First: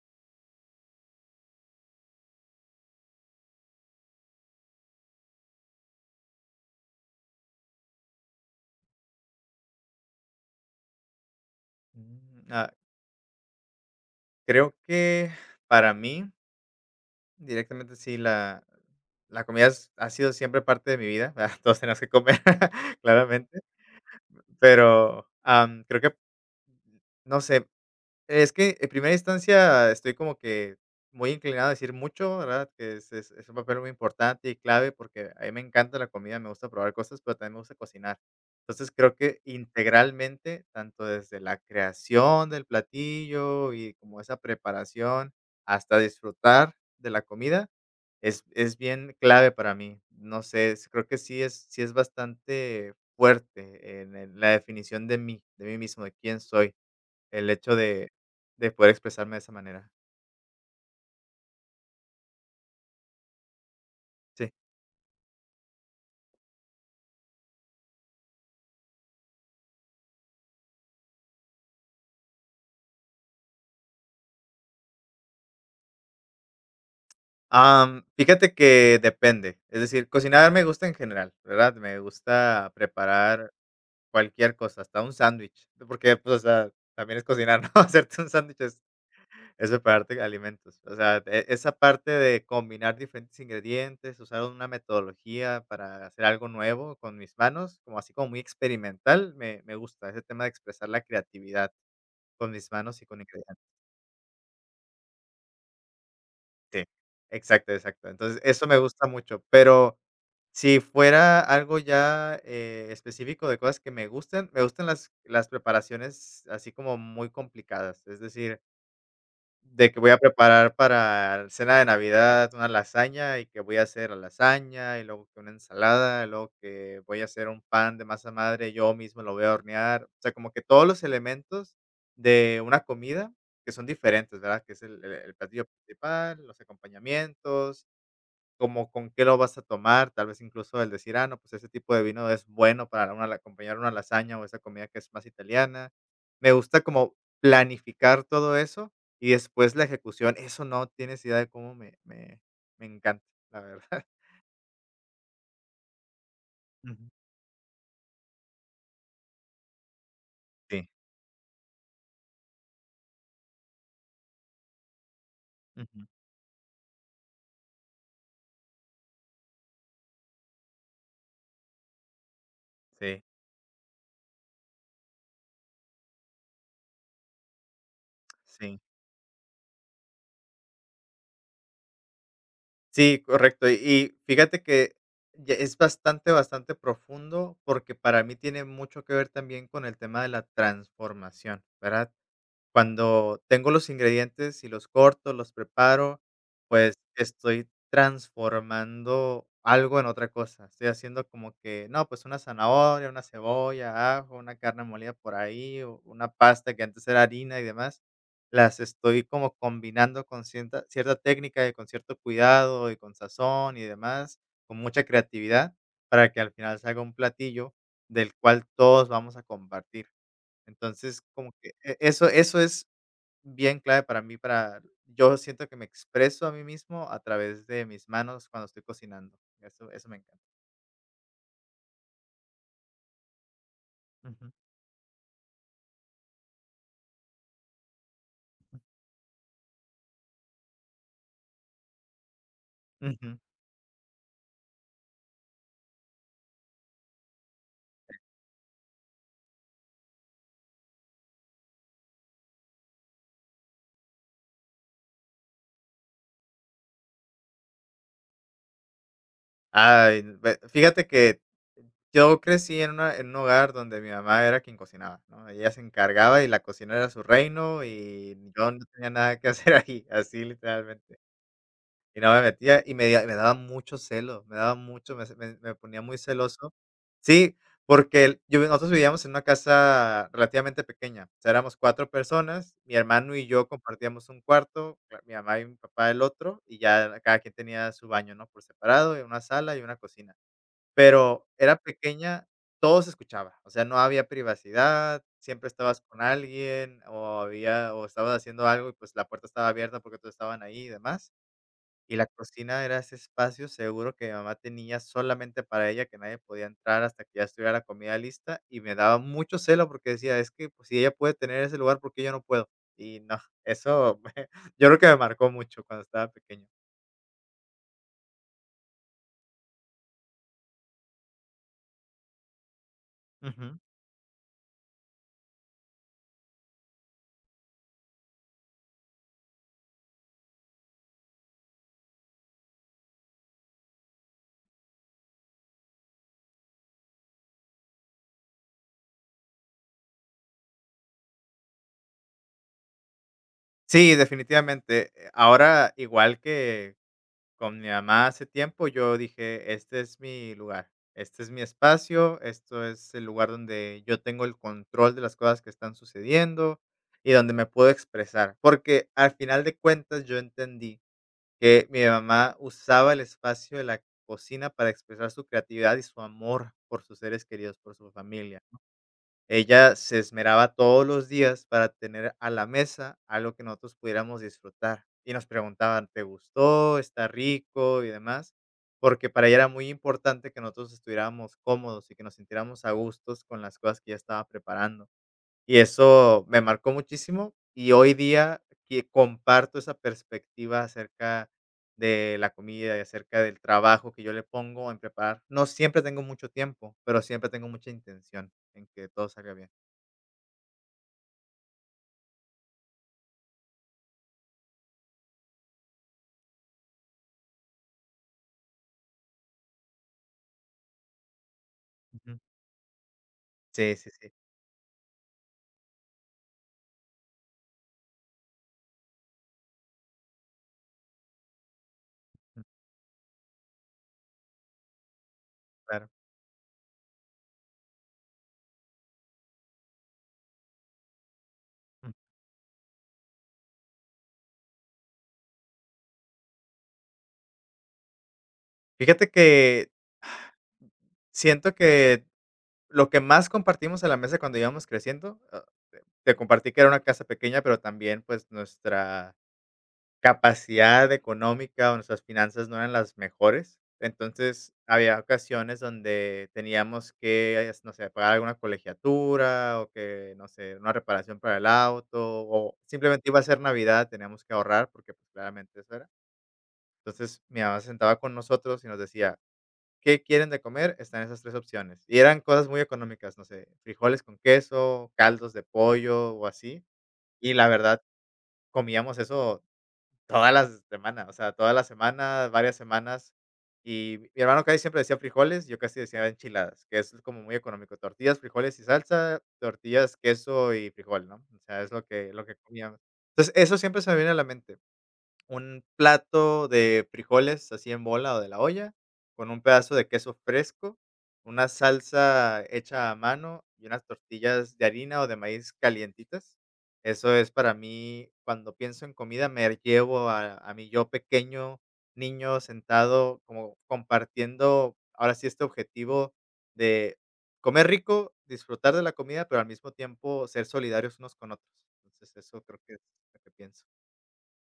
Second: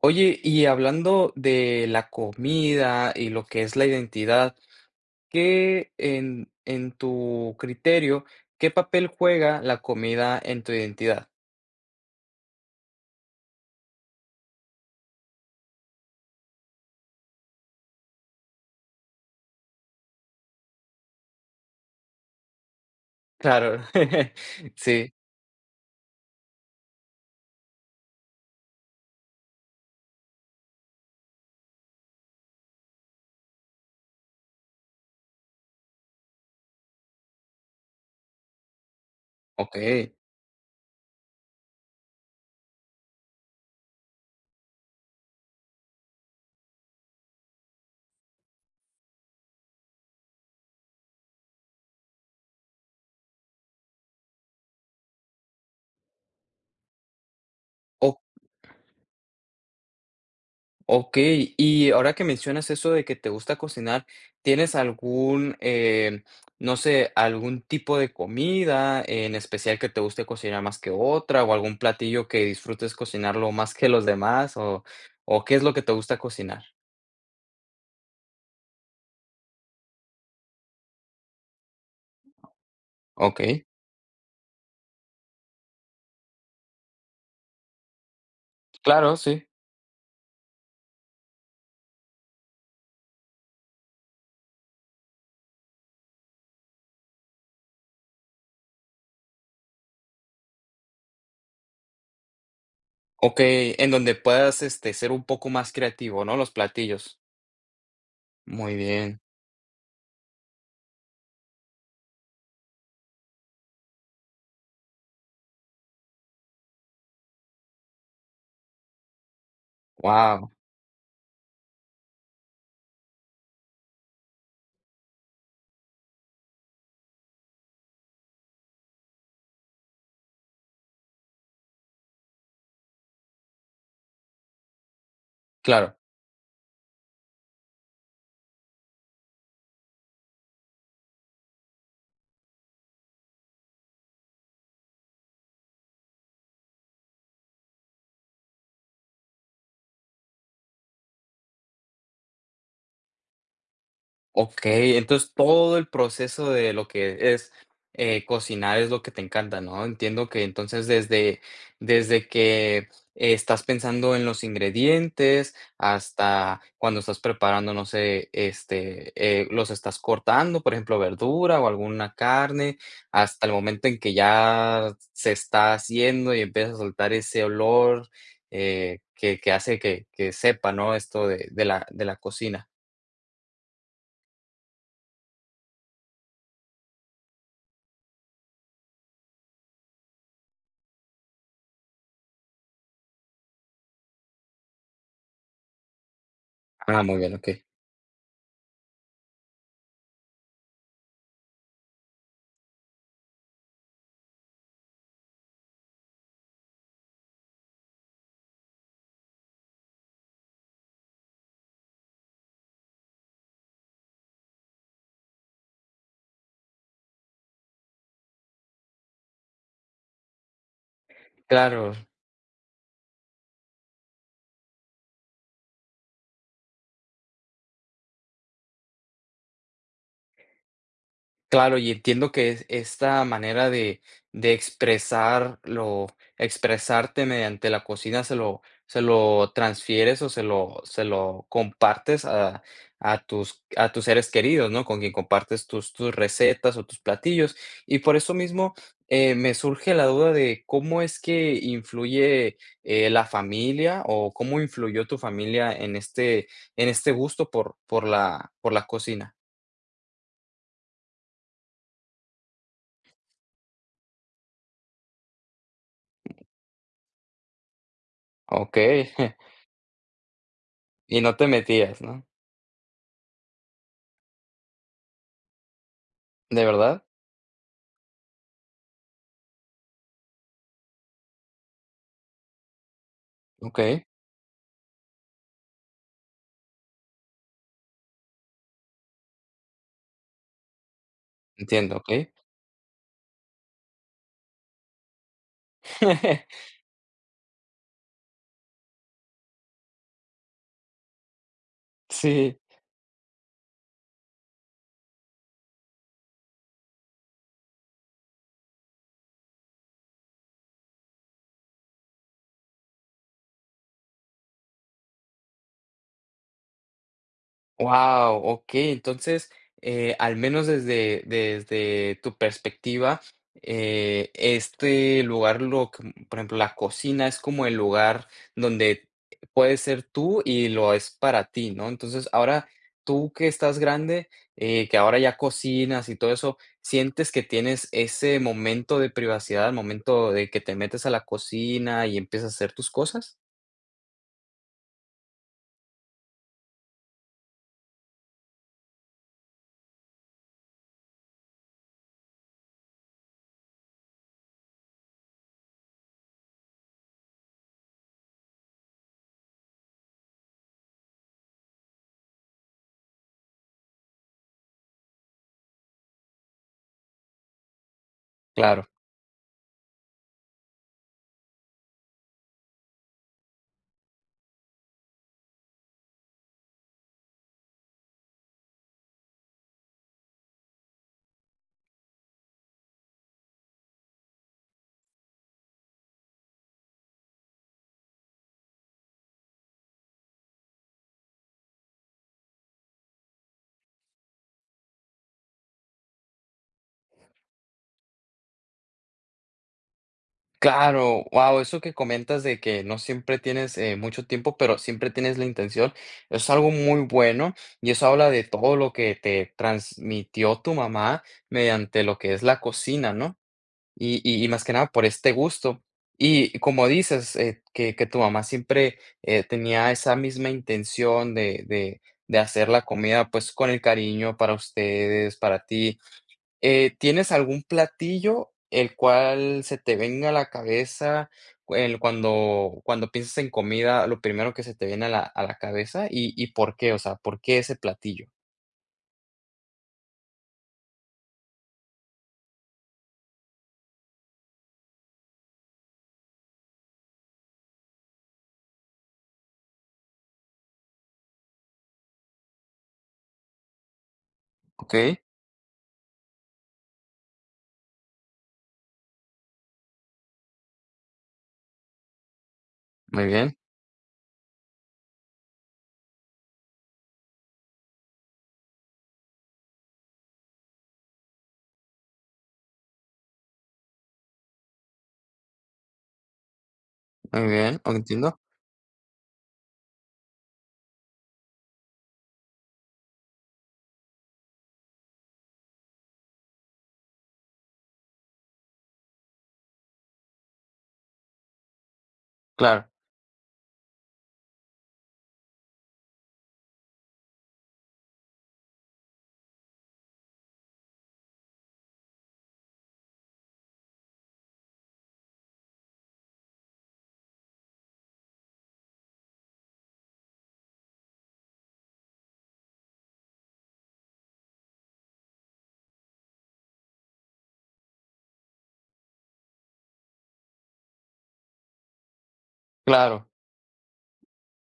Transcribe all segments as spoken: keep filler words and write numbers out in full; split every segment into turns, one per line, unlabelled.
Oye, y hablando de la comida y lo que es la identidad, ¿qué en, en tu criterio, qué papel juega la comida en tu identidad?
Mm, ah, Creo que para mí, directamente sí, la, la comida es- ha sido siempre parte de mi vida. ¿verdad? Todos tenemos que comer, claramente.
Claro, sí,
Pero am, creo que, no sé, es que en primera instancia estoy como que muy inclinado a decir mucho, ¿verdad? Que es es es un papel muy importante y clave, porque a mí me encanta la comida, me gusta probar cosas, pero también me gusta cocinar. Entonces, creo que
ok.
integralmente, tanto desde la creación del platillo y como esa preparación, hasta disfrutar de la comida, es es bien clave para mí. No sé, es creo que sí es sí es bastante fuerte en en la definición de mí de mí mismo, de quién soy. El hecho de de poder expresarme de esa manera.
Ok, y ahora que mencionas eso de que te gusta cocinar,
Sí.
¿tienes algún, eh, no sé, algún tipo de comida en especial que te guste cocinar más que otra o algún platillo que disfrutes cocinarlo más que los demás o, o qué es lo que te gusta cocinar?
Am, fíjate que depende. Es decir, cocinar me gusta en general, ¿verdad? Me gusta
Ok,
preparar cualquier cosa, hasta un sándwich, porque, pues, o sea, también es cocinar, ¿no? Hacerte un sándwich es
claro, sí.
es prepararte alimentos. O sea, e esa parte de combinar diferentes ingredientes, usar una metodología para hacer algo nuevo con mis manos, como así como muy experimental, me me gusta ese tema de expresar la creatividad con mis manos y con
Ok,
ingredientes.
en donde puedas este, ser un poco más creativo, ¿no? Los
Sí,
platillos.
exacto, exacto. Entonces, eso
Muy
me gusta
bien.
mucho, pero si fuera algo ya, eh, específico de cosas que me gustan, me gustan las las preparaciones así como muy complicadas, es decir, de que voy a
Wow,
preparar para cena de Navidad una lasaña, y que voy a hacer la lasaña, y luego que una ensalada, y luego que voy a hacer un pan de masa madre, yo mismo lo voy a hornear. O sea, como que todos los elementos de una comida que son diferentes, ¿verdad? Que es el el el platillo
claro.
principal, los acompañamientos, como con qué lo vas a tomar, tal vez incluso el decir: "Ah, no, pues ese tipo de vino es bueno para una la acompañar una lasaña o esa comida que es más italiana". Me gusta como planificar todo eso y después la ejecución, eso no tienes idea de cómo me me me encanta, la verdad.
Okey, entonces todo el proceso de lo
Ujú.
que es, eh, cocinar es lo que te encanta, ¿no? Entiendo que entonces
Sí.
desde desde que eh, estás pensando en los ingredientes
Ujú.
hasta cuando estás preparando, no sé, este, eh, los estás cortando, por ejemplo, verdura o alguna carne,
Sí,
hasta el momento en que ya se está haciendo y empieza a soltar ese olor,
sí.
eh, que que hace que que sepa, ¿no? Esto de de la de la cocina.
Sí, correcto. Y y fíjate que ya es bastante, bastante profundo, porque para mí tiene mucho que ver también con el tema de la transformación, ¿verdad? Cuando tengo los ingredientes y los corto, los preparo, pues,
Ah, muy bien, okey.
estoy transformando algo en otra cosa. Estoy haciendo como que, no, pues, una zanahoria, una cebolla, ajo, una carne molida por ahí, o una pasta que antes era harina y demás. Las estoy como combinando con cienta cierta técnica y con cierto cuidado y con sazón y demás, con mucha creatividad, para que al final salga un platillo del cual todos vamos a compartir. Entonces, como que
Claro,
e eso eso es bien clave para mí, para yo siento que me expreso a mí mismo a través de mis manos cuando estoy cocinando. Eso eso me encanta.
claro, y entiendo que es esta manera de,
Ujú,
de expresarlo, expresarte mediante la cocina se lo, se lo transfieres o se lo, se lo compartes a, a
ujú.
tus, a tus seres queridos, ¿no? Con quien compartes tus, tus recetas o tus platillos. Y por eso mismo eh, me surge la duda de cómo es que influye eh, la familia o cómo influyó tu familia en este, en este gusto por, por la, por la cocina.
Ay, ve fíjate que yo crecí en una en un hogar donde mi mamá era quien cocinaba, ¿no? Ella se encargaba y la cocina era su reino, y yo
Ok.
no tenía nada que hacer ahí, así literalmente.
Y no te metías,
Y
¿no?
no me metía, y me da- me daba mucho celo, me daba mucho, me me me ponía muy
¿De
celoso.
verdad?
Sí, porque el yo nosotros vivíamos en una casa relativamente pequeña, o sea, éramos cuatro personas, mi hermano y yo
Okey,
compartíamos un cuarto, la mi mamá y mi papá el otro, y ya cada quien tenía su baño, ¿no?, por separado, y una sala y una cocina. Pero era
entiendo, okey.
pequeña, todo se escuchaba, o sea, no había privacidad, siempre estabas con alguien, o había o estabas haciendo algo y, pues, la puerta estaba abierta porque todos estaban ahí y demás. Y la
Sí.
cocina era ese espacio seguro que mi mamá tenía solamente para ella, que nadie podía entrar hasta que ya estuviera la comida lista, y me daba mucho celo porque decía: "Es que, pues, si ella puede tener ese lugar, ¿por qué yo no puedo?". Y no, eso yo creo que me marcó mucho cuando estaba pequeño.
Wow, ok. Entonces, eh, al menos desde, desde tu perspectiva,
Ujú.
eh, este lugar, lo, que- por ejemplo, la cocina es como el lugar donde puedes ser tú y lo es para ti, ¿no? Entonces, ahora tú que estás grande, eh, que ahora ya cocinas y todo eso, ¿sientes que tienes ese momento de privacidad, el momento de que te metes a la cocina y empiezas a hacer tus cosas?
Sí, definitivamente, eh, ahora igual que con mi mamá hace tiempo yo dije: "Este es mi lugar, este es mi espacio, esto es el lugar donde yo tengo el control de las cosas que están sucediendo y donde me puedo expresar". Porque al final de cuentas yo entendí que mi mamá usaba el espacio de la cocina para expresar su creatividad y su amor por sus seres queridos, por su familia.
Claro.
Ella se esmeraba todos los días para tener a la mesa algo que nosotros pudiéramos disfrutar. Y nos preguntaban, ¿te gustó? ¿Está rico? Y demás. Porque para ella era muy importante que nosotros estuviéramos cómodos y que nos sintiéramos a gustos con las cosas que ella estaba preparando. Y eso me marcó muchísimo. Y hoy día que comparto esa perspectiva acerca de la comida y acerca del trabajo que yo le pongo en preparar. No siempre tengo mucho tiempo, pero siempre tengo mucha intención en que todo salga bien.
Claro, wow, eso que comentas de que no siempre tienes eh, mucho tiempo, pero siempre tienes la intención, es algo muy bueno y eso habla de todo lo que te transmitió tu mamá mediante lo que
Ujú.
es la cocina, ¿no?
Sí, sí,
Y,
sí.
y- y más que nada por este gusto. Y como dices, eh, que, que tu mamá siempre eh, tenía esa misma intención de, de, de
Mm,
hacer la comida pues con el cariño para ustedes, para ti.
claro.
Eh, ¿tienes algún platillo el cual se te venga a la cabeza, el
Mm.
cuando cuando piensas en comida, lo primero que se te viene a la a la cabeza? ¿Y y por qué? O sea, ¿por qué ese platillo?
Fíjate que siento que lo que más compartimos a la mesa cuando íbamos creciendo, ah, te compartí que era una casa pequeña, pero también, pues, nuestra capacidad económica o nuestras finanzas no eran las mejores. Entonces,
Okey,
había ocasiones donde teníamos que, es no sé, pagar alguna colegiatura o que, no sé, una reparación para el auto o
muy
simplemente iba a
bien,
ser Navidad, teníamos que ahorrar porque, pues, claramente eso era. Entonces, mi mamá se sentaba con nosotros y nos decía: "¿Qué quieren de comer? Están esas tres opciones". Y eran cosas muy económicas, no sé, frijoles con queso, caldos de pollo o así.
muy
Y la
bien, ok,
verdad,
entiendo.
comíamos eso todas las semanas, o sea, todas las semanas, varias semanas. Y mi mi hermano casi siempre decía frijoles, yo casi decía enchiladas, que es como muy económico, tortillas, frijoles y salsa, tortillas, queso y frijol, ¿no? O sea, es lo que lo que
Claro,
comíamos. Entonces, eso siempre se me viene a la mente un plato de frijoles así en bola o de la olla, con un pedazo de queso fresco, una salsa hecha a mano y unas tortillas de harina o de maíz calientitas. Eso es para mí, cuando pienso en comida, me llevo a, a mi yo pequeño, niño, sentado, como compartiendo ahora sí este objetivo de comer rico, disfrutar de la comida, pero al mismo tiempo ser solidarios unos con otros. Entonces, eso creo que es
claro.
lo que pienso.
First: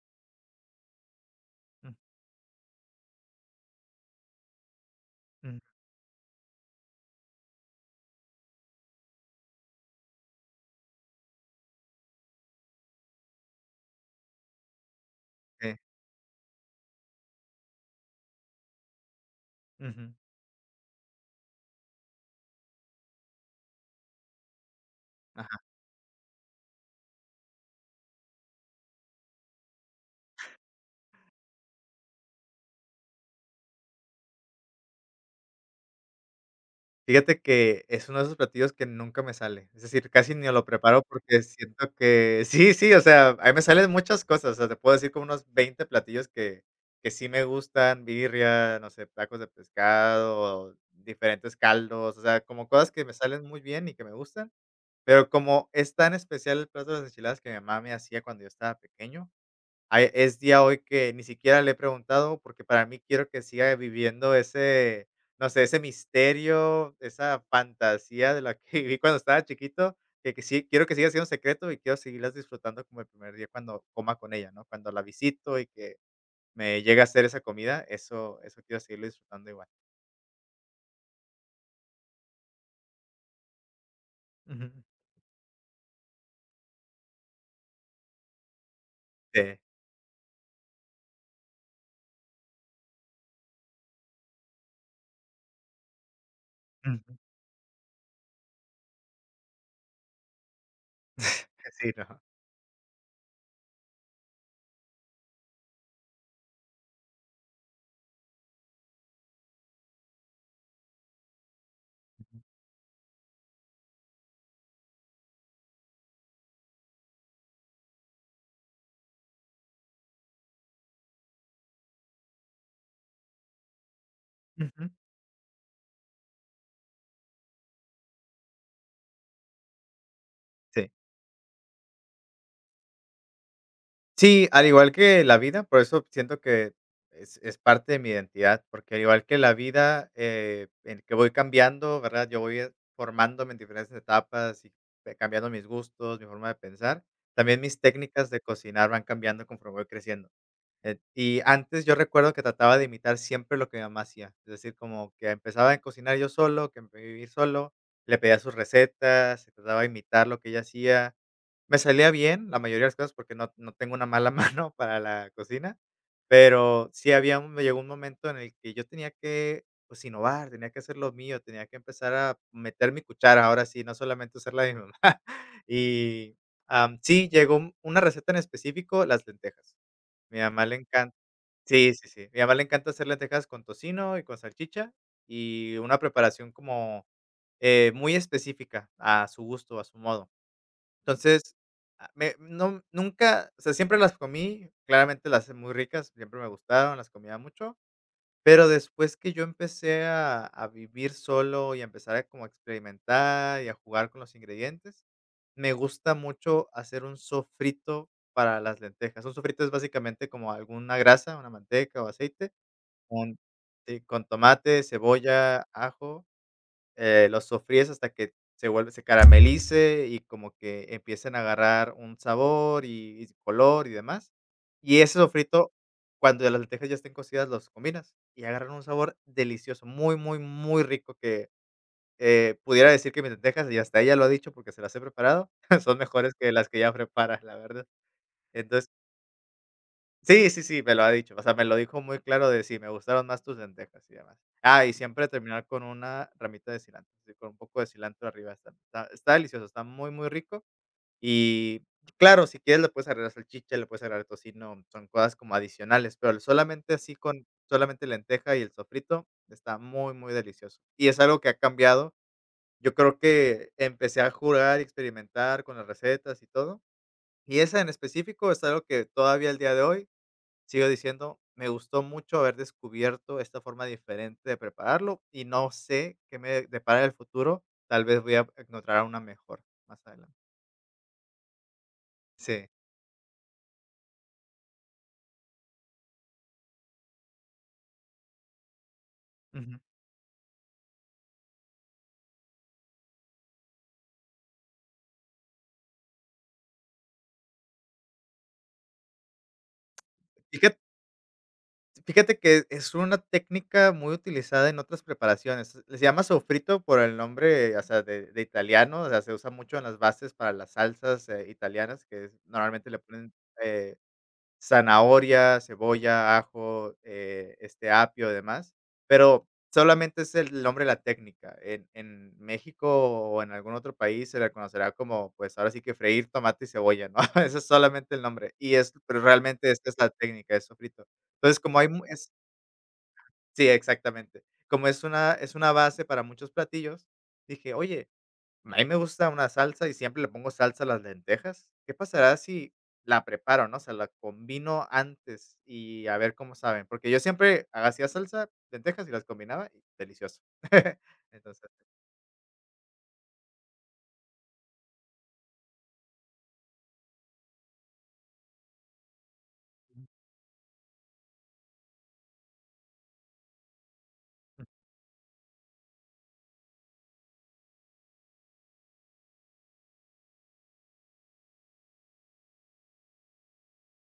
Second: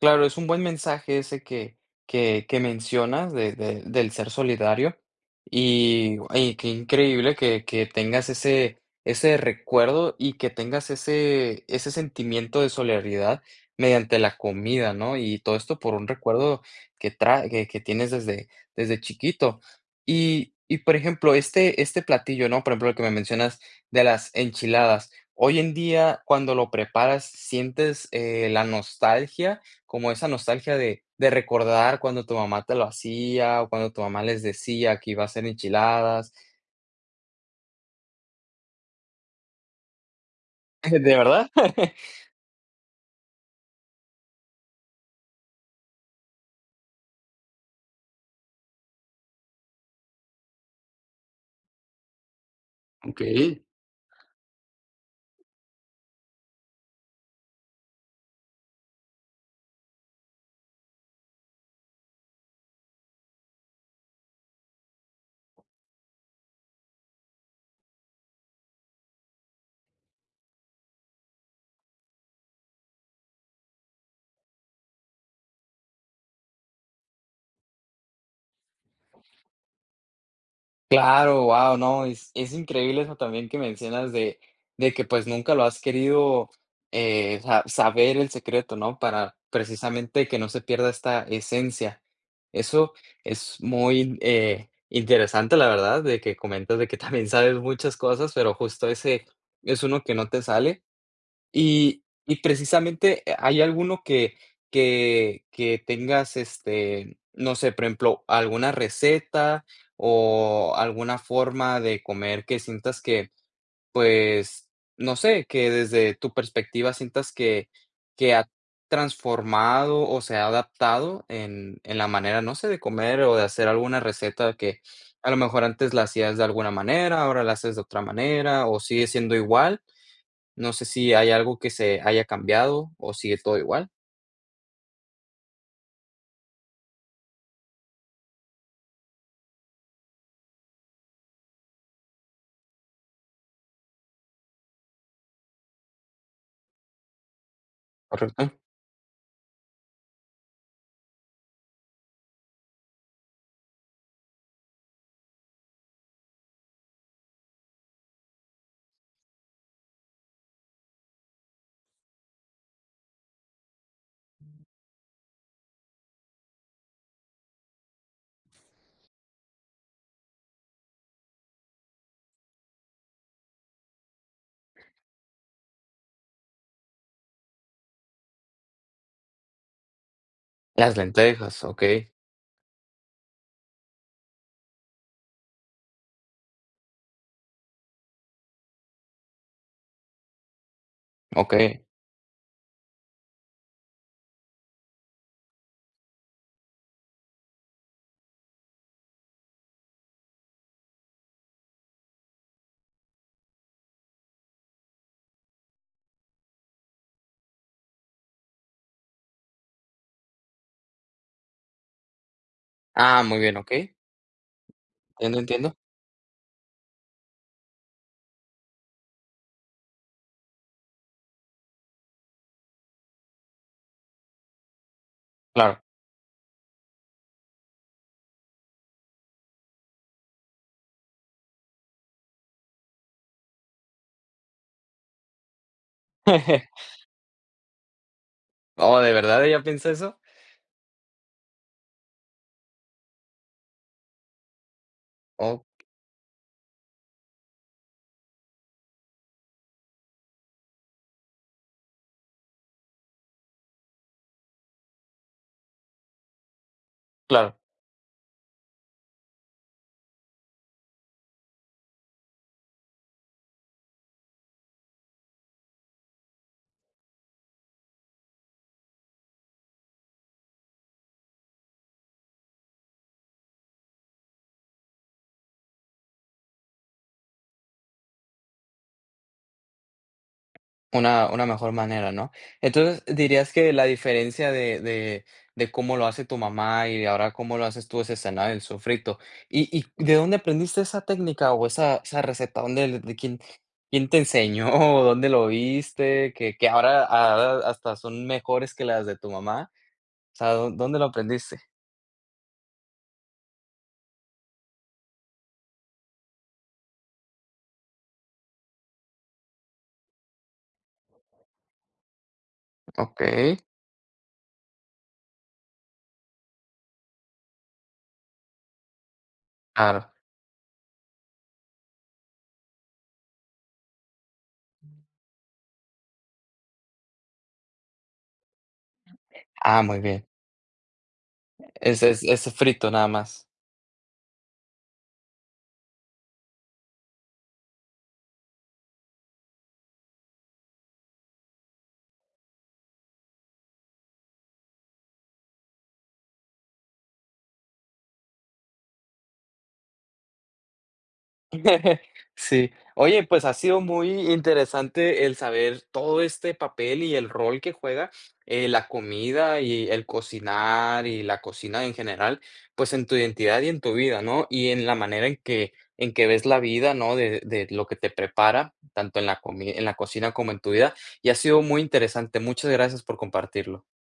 Claro, es un buen mensaje ese que
Mm,
que que mencionas de de del ser solidario,
mm,
y ay qué increíble que que tengas ese ese recuerdo y que tengas ese ese sentimiento de solidaridad mediante la comida, ¿no? Y todo
sí.
esto por un recuerdo que tra que que tienes desde desde chiquito.
Ujú,
Y y, por ejemplo, este este platillo, ¿no? Por ejemplo, el que me mencionas de las enchiladas,
ajá.
hoy en día, cuando lo preparas, ¿sientes, eh, la nostalgia? Como esa nostalgia de de recordar cuando tu mamá te lo hacía, o cuando tu mamá les decía que iba a hacer enchiladas.
Fíjate que es uno de esos platillos que nunca me sale, es decir, casi ni lo
¿De
preparo porque
verdad?
siento que sí, sí, o sea, a mí me salen muchas cosas, o sea, te puedo decir como unos veinte platillos que que sí me gustan, birria, no sé, tacos de pescado, diferentes caldos, o sea, como cosas que me salen muy
Okey.
bien y que me gustan, pero como es tan especial el plato de las enchiladas que mi mamá me hacía cuando yo estaba pequeño, ah, es día hoy que ni siquiera le he preguntado, porque para mí quiero que siga viviendo ese, no sé, ese misterio, esa fantasía de la que viví cuando estaba chiquito, que que sí, quiero que siga siendo secreto y quiero seguirlas disfrutando como el primer día cuando coma con ella, ¿no? Cuando la visito y que me llegue a hacer esa comida, eso eso quiero seguirlo disfrutando igual.
Claro, wow no, es es increíble eso también que mencionas de
Ujú.
de que, pues, nunca lo has querido, eh, sa saber el secreto, ¿no? Para
Sí.
precisamente que no se pierda esta esencia. Eso es muy, eh, interesante, la verdad, de que comentas de que
Ujú.
también sabes muchas cosas, pero justo ese es uno que no te sale.
Sí,
Y
¿no?
y precisamente, eh, ¿hay alguno que que que tengas, este, no sé, por ejemplo, alguna receta o alguna forma de comer que sientas que, pues, no sé, que desde tu perspectiva sientas que que ha transformado o se ha adaptado en en la manera, no sé, de comer o de hacer alguna receta que
Ujú.
a lo mejor antes la hacías de alguna manera, ahora la haces de otra manera o sigue siendo igual? No sé
Sí.
si hay algo que se haya cambiado o sigue todo igual,
Sí, al igual que la vida, por eso siento que es es parte de mi identidad, porque al igual que la vida, eh, en que voy cambiando, ¿verdad? Yo voy, eh, formándome en diferentes etapas y ve cambiando mis gustos, mi forma de pensar. También mis técnicas de
¿correcto?
cocinar van cambiando conforme voy creciendo. Eh, y antes yo recuerdo que trataba de imitar siempre lo que mi mamá hacía, es decir, como que empezaba a cocinar yo solo, que empecé a vivir solo, le pedía sus recetas, y trataba de imitar lo que ella hacía. Me salía bien la mayoría de las cosas porque no no tengo una mala mano para la cocina, pero sí había un me llegó un momento en el que yo tenía que, pues, innovar, tenía que hacer lo mío, tenía que empezar a meter mi cuchara, ahora sí, no solamente usar la de mi mamá. Y, am, sí, llegó un una receta en específico, las lentejas. Mi mamá le
Las
encanta
lentejas,
Sí, sí,
okey,
sí. Mi mamá le encanta hacer lentejas con tocino y con salchicha, y una preparación como, eh, muy específica a su gusto, a su modo. Entonces,
okey.
ah, me no, nunca, o sea, siempre las comí, claramente las hice muy ricas, siempre me gustaron, las comía mucho, pero después que yo empecé a a vivir solo y a empezar a como experimentar y a jugar con los ingredientes, me gusta mucho hacer un sofrito para las lentejas. Un sofrito es básicamente como alguna grasa, una manteca o aceite,
Ah,
con
muy bien, okey.
sí, con tomate,
Entiendo,
cebolla,
entiendo.
ajo, eh, los sofríes hasta que se vuelve se caramelice y como que empiecen a agarrar un sabor y y color y demás. Y ese sofrito,
Claro.
cuando las lentejas ya estén cocidas, los combinas y agarran un sabor delicioso, muy, muy, muy rico que, eh, pudiera decir que mis lentejas, y hasta ella lo ha dicho porque se las he preparado, son mejores que las que ya prepara, la verdad. Entonces
Oh, ¿de verdad ella piensa eso?
Sí, sí, sí, me lo ha dicho. O sea, me lo dijo muy claro de sí, me gustaron más tus lentejas y demás. Ah, y siempre
Oh,
terminar con una ramita de cilantro, sí, con un poco de cilantro arriba. Está, está, está delicioso, está muy, muy rico. Y claro, si quieres le puedes agregar salchicha, le puedes agregar tocino, son cosas como adicionales, pero el solamente así con
claro.
solamente lenteja y el sofrito está muy, muy delicioso. Y es algo que ha cambiado. Yo creo que empecé a jugar y experimentar con las recetas y todo. Y esa en específico es algo que todavía el día de hoy sigo diciendo, me gustó mucho haber descubierto esta forma diferente de prepararlo y no sé qué me depara el futuro. Tal vez voy a encontrar una mejor más adelante.
Una una mejor manera, ¿no?
Sí.
Entonces, dirías que la diferencia de de de cómo lo hace tu mamá y ahora cómo lo haces tú es esa, ¿no? El sofrito. ¿Y
Ujú.
y de dónde aprendiste esa técnica o esa esa receta? ¿Dónde le- de quién quién te enseñó dónde lo viste? Que que ahora ahora hasta son mejores que las de tu mamá. O sea, ¿dó
Fíjate,
dónde lo aprendiste?
fíjate que es una técnica muy utilizada en otras preparaciones. Se llama sofrito por el nombre, o sea, de, de italiano. O sea, se usa mucho en las bases para las salsas eh, italianas, que es- normalmente le ponen
Okey,
eh, zanahoria, cebolla, ajo, eh, este, apio, y demás, pero
claro.
solamente es el nombre de la técnica. En en México o en algún otro país se le conocerá como, pues, ahora sí que freír tomate y cebolla, ¿no? Ese es solamente el nombre, y es pero realmente
Ah,
esta es
muy
la
bien.
técnica, es sofrito. Entonces, como hay mu
Ese es
es
es frito nada más.
sí, exactamente. Como es una es una base para muchos platillos, dije: "Oye, a mí me gusta una salsa y siempre le pongo salsa a las lentejas. ¿Qué pasará si la preparo, no? O sea, la combino antes y a ver cómo saben. Porque yo siempre hacía salsa, lentejas y las combinaba y delicioso". Entonces.
Sí. Oye, pues ha sido muy interesante el saber todo este papel y el rol que juega, eh, la comida y el cocinar y la cocina en general, pues en tu identidad y en tu vida, ¿no? Y en la manera en que, en que ves la vida, ¿no? De, de lo que te prepara, tanto en la comi- en la cocina como en tu vida. Y ha sido muy interesante. Muchas gracias por compartirlo.